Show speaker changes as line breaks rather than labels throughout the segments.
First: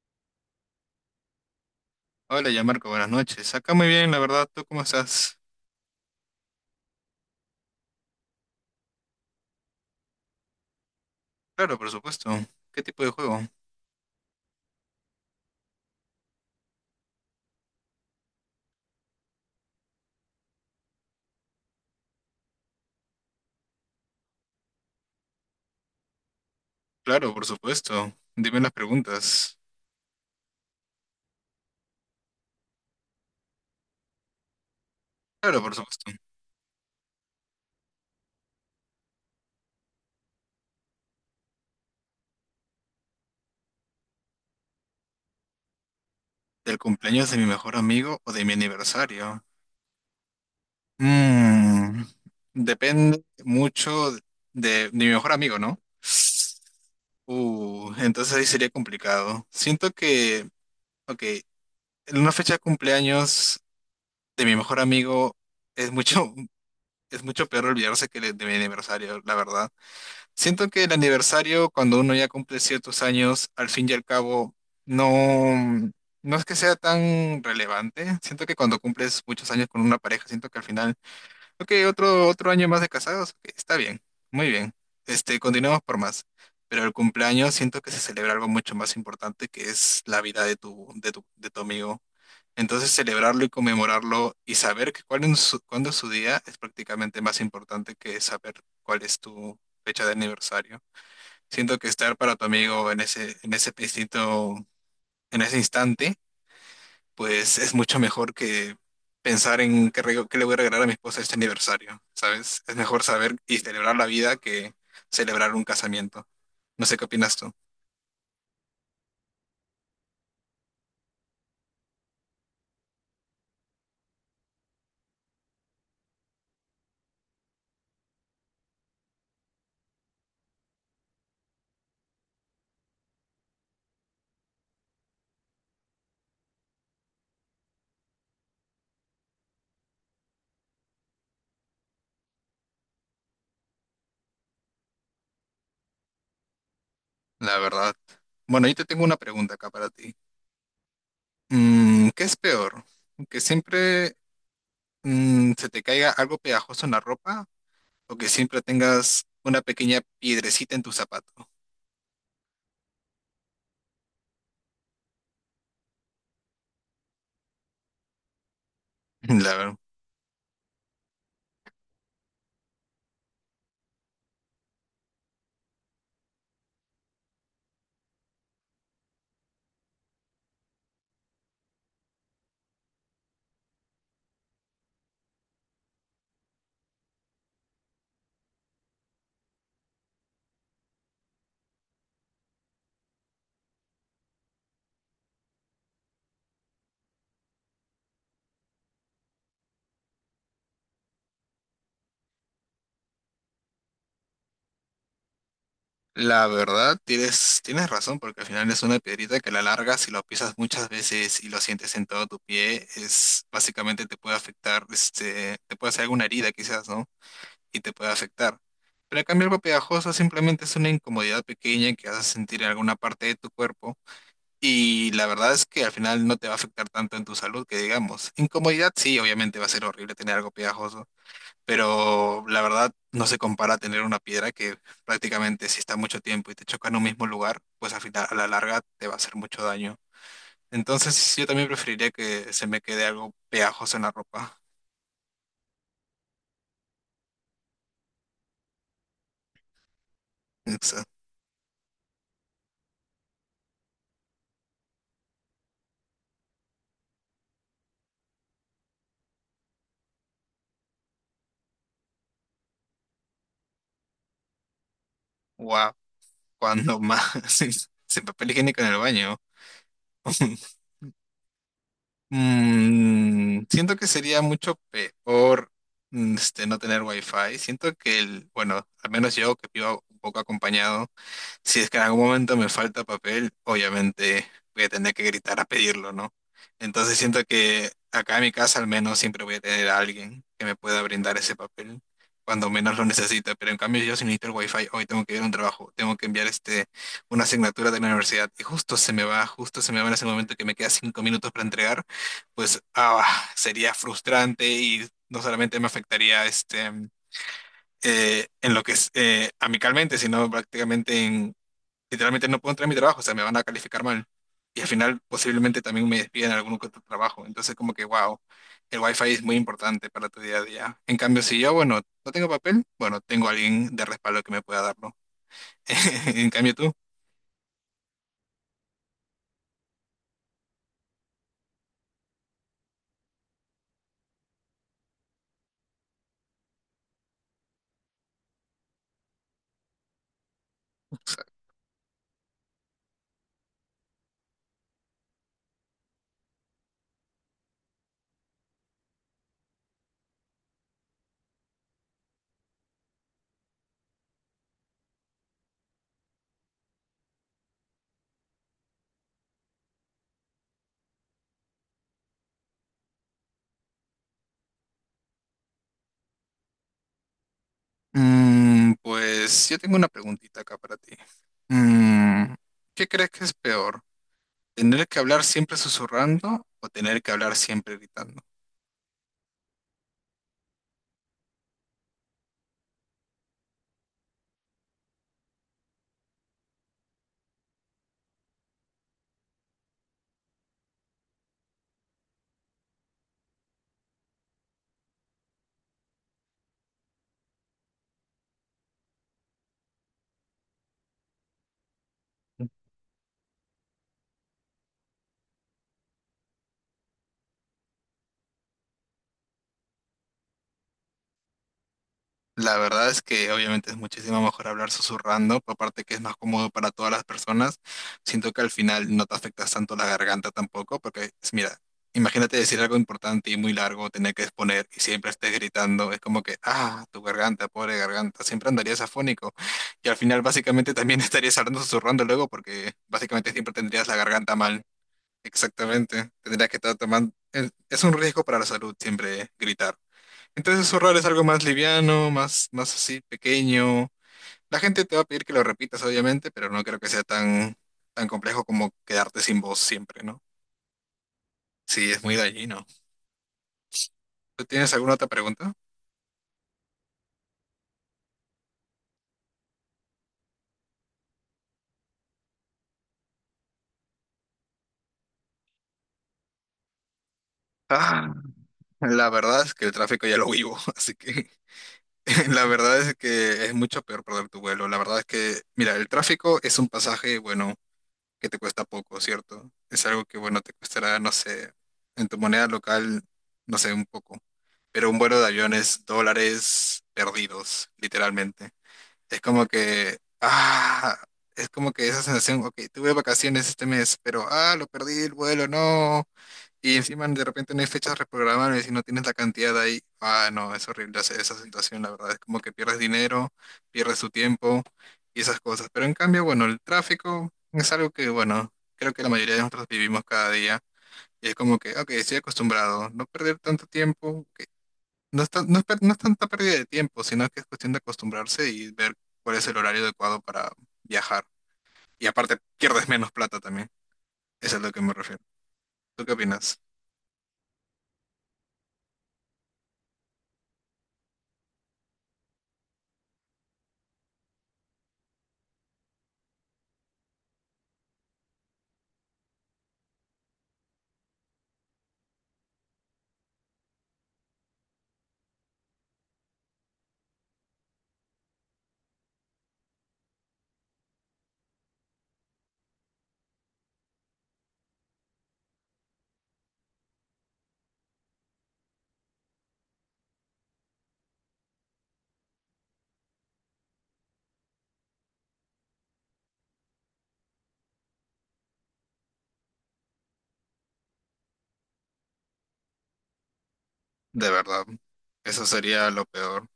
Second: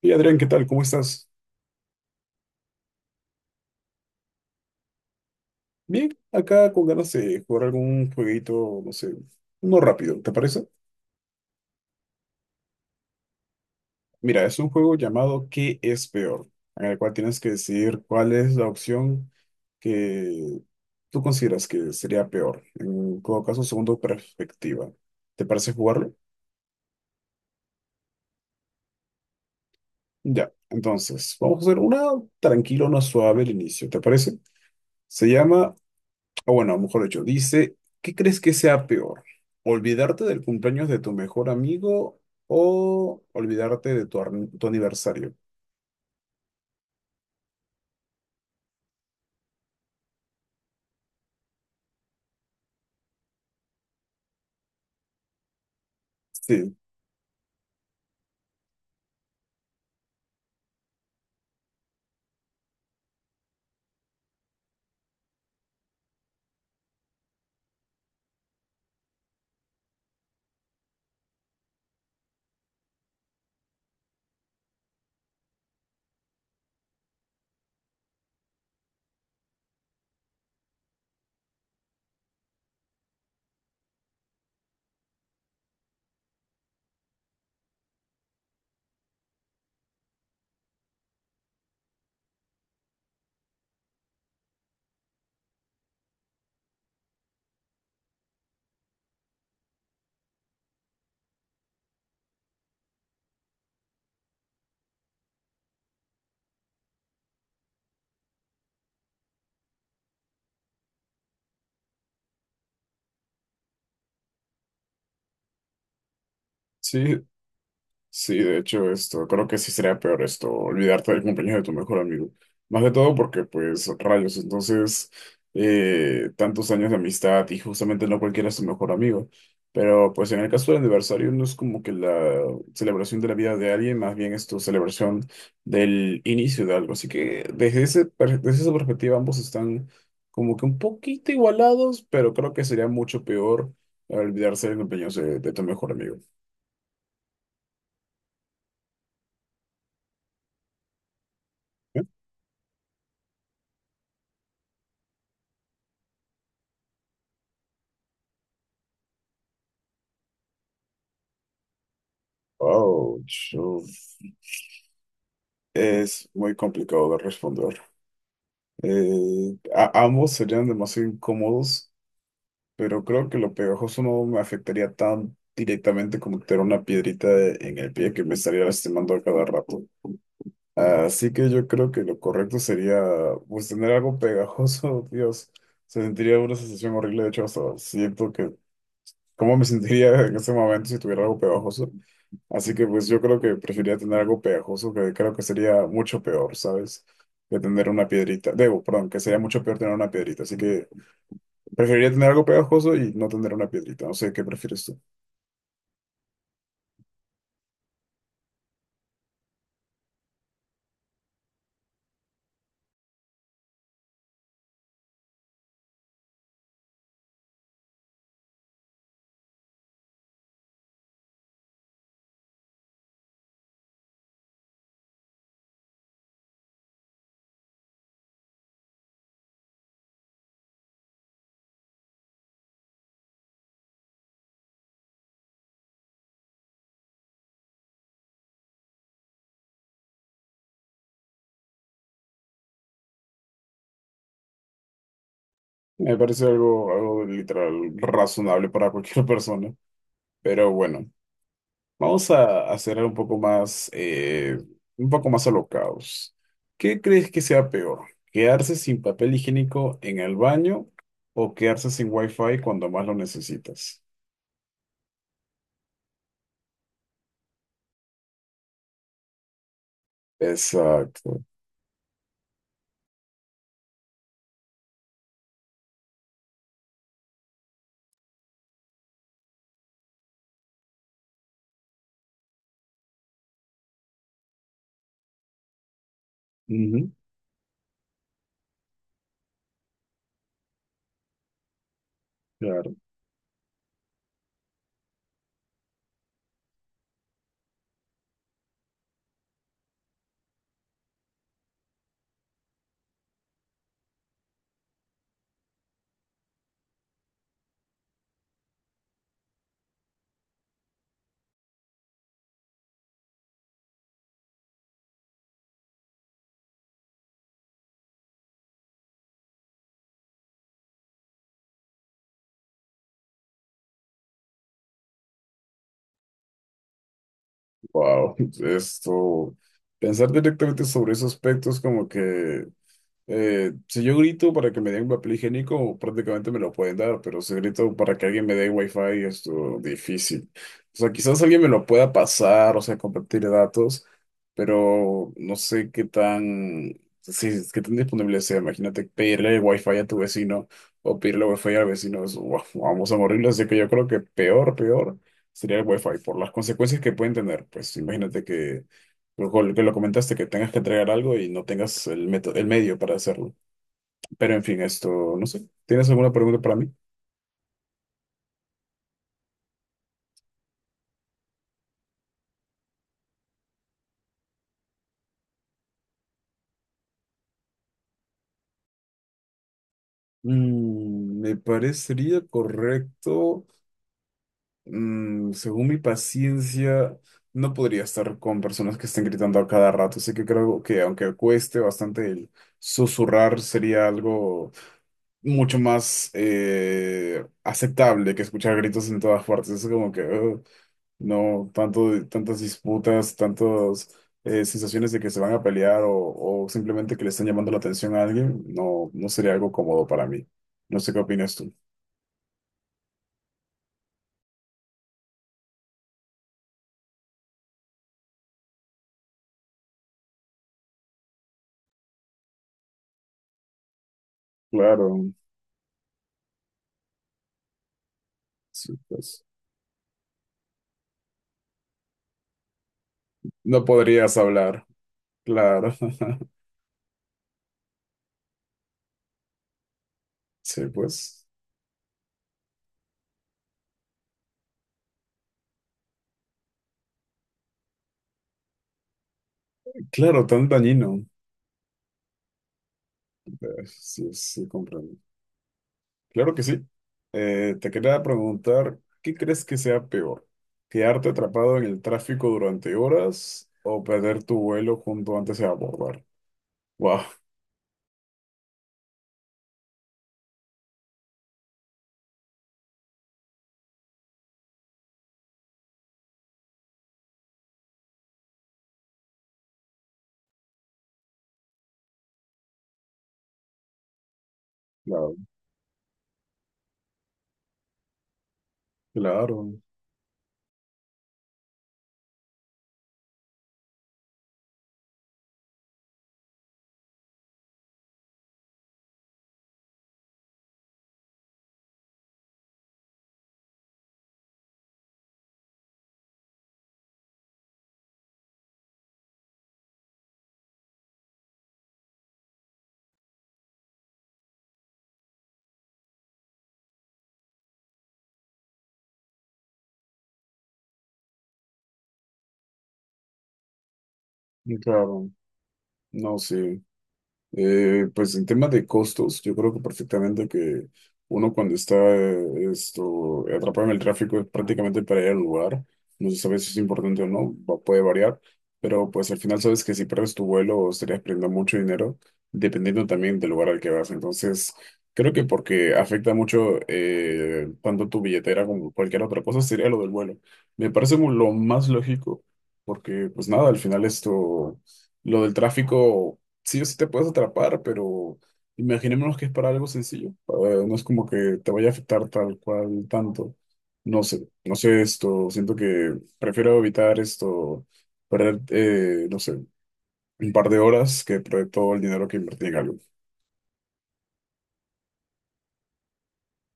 Hey Adrián, ¿qué tal? ¿Cómo estás?
Hola, ya Marco, buenas noches. Acá muy bien, la verdad. ¿Tú cómo estás?
Bien, acá con ganas de jugar algún jueguito, no sé, uno rápido, ¿te parece?
Claro, por supuesto. ¿Qué tipo de juego?
Mira, es un juego llamado ¿Qué es peor? En el cual tienes que decidir cuál es la opción que tú consideras que sería peor, en todo caso, según tu perspectiva. ¿Te parece jugarlo?
Claro, por supuesto. Dime las preguntas.
Ya, entonces, vamos a hacer una tranquila, una suave al inicio, ¿te parece? Se
Claro, por
llama...
supuesto.
O bueno, mejor dicho, dice, ¿qué crees que sea peor? ¿Olvidarte del cumpleaños de tu mejor amigo o olvidarte de tu, tu aniversario?
¿Del cumpleaños de mi mejor amigo o de mi aniversario? Mm, depende mucho de mi mejor amigo, ¿no?
Sí,
Entonces ahí sería complicado. Siento que, ok, en una fecha de cumpleaños de mi mejor amigo es mucho, es mucho peor olvidarse que de mi aniversario, la verdad. Siento que el aniversario, cuando uno ya cumple ciertos años, al fin y al cabo, no, no es que sea tan relevante. Siento que cuando cumples muchos años con una pareja, siento que al final, ok, otro año más de casados, ok, está bien, muy bien. Este, continuemos por más. Pero el cumpleaños siento que se celebra algo mucho más importante que es la vida de de tu amigo. Entonces celebrarlo y conmemorarlo y saber que cuál es su, cuándo es su día es prácticamente más importante que saber cuál es tu fecha de aniversario. Siento que estar para tu amigo en ese instinto, en ese instante, pues es mucho mejor que pensar en qué le voy a regalar a mi esposa este aniversario, ¿sabes? Es mejor saber y celebrar la vida que celebrar un casamiento. No sé qué
sí.
opinas tú,
Sí, de hecho, esto, creo que sí sería peor esto, olvidarte del cumpleaños de tu mejor amigo. Más de todo porque, pues, rayos, entonces, tantos años de amistad y justamente no cualquiera es tu mejor amigo. Pero, pues, en el caso del aniversario no es como que la celebración de la vida de alguien, más bien es tu celebración del inicio de algo. Así que, desde esa perspectiva, ambos están como que un poquito igualados, pero creo que sería mucho peor olvidarse del cumpleaños de tu mejor amigo.
la verdad. Bueno, yo te tengo una pregunta acá para ti. Mm, ¿qué es peor? ¿Que siempre se te caiga algo pegajoso en la ropa o que siempre tengas una pequeña piedrecita en tu zapato?
Wow, es muy complicado de responder.
La verdad.
Ambos serían demasiado incómodos, pero creo que lo pegajoso no me afectaría tan directamente como tener una piedrita en el pie que me estaría lastimando a cada rato. Así que yo creo que lo correcto sería, pues, tener algo pegajoso. Dios. Se sentiría una sensación horrible, de hecho, hasta siento que... ¿Cómo me sentiría en ese momento si tuviera algo pegajoso? Así que pues yo creo que preferiría tener algo pegajoso, que creo que sería mucho peor, ¿sabes? Que tener una piedrita. Debo, perdón, que sería mucho peor tener una piedrita. Así que preferiría tener algo pegajoso y no tener una piedrita. No sé, ¿qué prefieres tú?
La verdad, tienes razón, porque al final es una piedrita que a la larga, si lo pisas muchas veces y lo sientes en todo tu pie, es básicamente te puede afectar, este, te puede hacer alguna herida quizás, ¿no? Y te puede afectar. Pero en cambio algo pegajoso simplemente es una incomodidad pequeña que vas a sentir en alguna parte de tu cuerpo y la verdad es que al final no te va a afectar tanto en tu salud que digamos. Incomodidad sí, obviamente va a ser horrible tener algo pegajoso, pero la verdad no se compara a tener una piedra que prácticamente si está mucho tiempo y te choca en un mismo lugar, pues al final, a la larga te va a hacer mucho daño. Entonces yo también preferiría que se me quede algo pegajoso en la ropa.
Me parece algo, algo literal razonable para cualquier persona. Pero bueno. Vamos a hacer un poco más alocados. ¿Qué crees que sea peor? ¿Quedarse sin papel higiénico en el baño o quedarse sin wifi cuando más lo necesitas?
Wow, cuando más sin, sin papel higiénico en el baño.
Exacto.
Mm, siento que sería mucho peor este, no tener wifi. Siento que el, bueno, al menos yo que vivo un poco acompañado. Si es que en algún momento me falta papel, obviamente voy a tener que gritar a pedirlo, ¿no?
Ujú.
Entonces siento que acá en mi casa al menos siempre voy a tener a alguien que me pueda brindar ese papel cuando
Claro.
menos lo necesita. Pero en cambio yo si necesito el wifi, hoy tengo que ir a un trabajo, tengo que enviar este, una asignatura de la universidad y justo se me va en ese momento que me queda 5 minutos para entregar, pues ah, sería frustrante y no solamente me afectaría este en lo que es amicalmente, sino prácticamente en, literalmente no puedo entrar a mi trabajo, o sea, me van a calificar mal. Y al final posiblemente también me despiden en algún que otro trabajo. Entonces como que, wow, el wifi es muy importante para tu día a día. En cambio, si yo, bueno, no tengo papel, bueno, tengo alguien de respaldo que me pueda darlo. En cambio tú,
Wow. Esto, pensar directamente sobre esos aspectos como que... Si yo grito para que me den papel higiénico, prácticamente me lo pueden dar, pero si grito para que alguien me dé wifi, es difícil. O sea, quizás alguien me lo pueda pasar, o sea, compartir datos, pero no sé qué tan, si es- qué tan disponible sea. Imagínate pedirle wifi a tu vecino o pedirle wifi al vecino, es, "Guau, vamos a morirlo". Así que yo creo que peor, peor sería el wifi por las consecuencias que pueden tener. Pues imagínate que que lo comentaste, que tengas que entregar algo y no tengas el método, el medio para hacerlo. Pero en fin, esto, no sé. ¿Tienes alguna pregunta para mí?
pues yo tengo una preguntita acá para ti. Mm, ¿qué crees que es peor? ¿Tener que hablar siempre susurrando o tener que hablar siempre gritando?
Mm, me parecería correcto. Mm, según mi paciencia, no podría estar con personas que estén gritando a cada rato. Así que creo que aunque cueste bastante el susurrar, sería algo mucho más aceptable que escuchar gritos en todas partes. Es como que... "Ugh". No, tanto, tantas disputas, tantas sensaciones de que se van a pelear o simplemente que le están llamando la atención a alguien, no, no sería algo cómodo para mí. No sé qué opinas tú.
La verdad es que obviamente es muchísimo mejor hablar susurrando, pero aparte que es más cómodo para todas las personas. Siento que al final no te afectas tanto la garganta tampoco, porque es- mira, imagínate decir algo importante y muy largo, tener que exponer y
Claro,
siempre estés gritando, es como que, ah, tu garganta, pobre garganta, siempre
sí,
andarías
pues.
afónico. Y al final básicamente también estarías hablando susurrando luego, porque básicamente siempre
No
tendrías la
podrías
garganta mal.
hablar. Claro,
Exactamente, tendrías que estar tomando... Es un riesgo para la salud siempre gritar.
sí,
Entonces zurrar es algo
pues.
más liviano, más así, pequeño. La gente te va a pedir que lo repitas, obviamente, pero no creo que sea tan, tan complejo como quedarte sin voz siempre, ¿no?
Claro, tan dañino.
Sí, es muy dañino.
Sí,
¿Tú
sí,
tienes alguna
comprendo.
otra pregunta?
Claro que sí. Te quería preguntar, ¿qué crees que sea peor? ¿Quedarte atrapado en el tráfico durante horas o perder tu vuelo junto antes de abordar? Wow.
Ah, la verdad es que el tráfico ya lo vivo, así que la verdad es que es mucho peor perder tu vuelo. La verdad es que, mira, el tráfico es un pasaje, bueno, que te cuesta poco, ¿cierto? Es algo que, bueno, te costará, no sé, en tu moneda local, no sé, un poco. Pero un
Claro,
vuelo de aviones dólares perdidos, literalmente. Es como
claro,
que, ah, es como que esa sensación, ok, tuve vacaciones este mes, pero, ah, lo perdí el vuelo, no. Y encima de repente no hay fechas reprogramables y no tienes la cantidad ahí. Ah, no, es horrible esa situación, la verdad. Es como que pierdes dinero, pierdes tu tiempo y esas cosas. Pero en cambio, bueno, el tráfico es algo que, bueno, creo que la mayoría de nosotros vivimos cada día. Y es como que, ok, estoy acostumbrado, no perder tanto tiempo, ok, no es tanta pérdida de tiempo, sino que es cuestión de acostumbrarse y ver cuál es el horario adecuado para viajar. Y aparte, pierdes menos plata también. Eso es a lo que me
claro.
refiero. ¿Tú qué
No sé.
opinas?
Pues en tema de costos, yo creo que perfectamente que uno cuando está esto, atrapado en el tráfico es prácticamente para ir al lugar. No se sabe si es importante o no, puede variar, pero pues al final sabes que si pierdes tu vuelo estarías perdiendo mucho dinero, dependiendo también del lugar al que vas. Entonces, creo que porque afecta mucho tanto tu billetera como cualquier otra cosa, sería lo del vuelo. Me parece lo más lógico, porque pues nada, al final esto, lo del tráfico sí o sí te puedes atrapar, pero imaginémonos que es para algo sencillo. No es como que te vaya a afectar tal cual tanto. No sé, no sé esto. Siento que prefiero evitar esto, perder, no sé, un par de horas que perder todo el dinero que invertí en algo.
De verdad, eso sería lo peor.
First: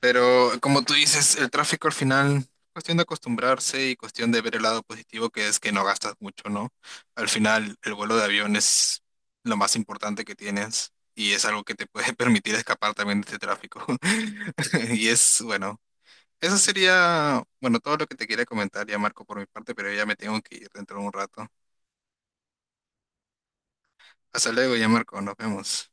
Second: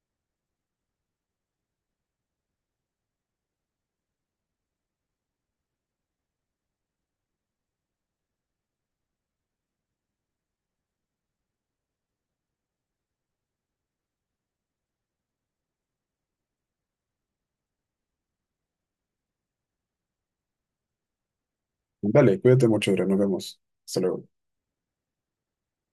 Pero como tú dices, el tráfico al final, cuestión de acostumbrarse y cuestión de ver el lado positivo, que es que no gastas mucho, ¿no? Al final, el vuelo de avión es lo más importante que tienes y es algo que te puede permitir escapar también de este tráfico. Y es, bueno. Eso sería, bueno, todo lo que te quería comentar ya, Marco, por mi parte, pero ya me tengo que ir dentro de un rato.
Dale, cuídate mucho, Adrián. Nos vemos. Hasta luego.
Hasta luego ya, Marco, nos vemos.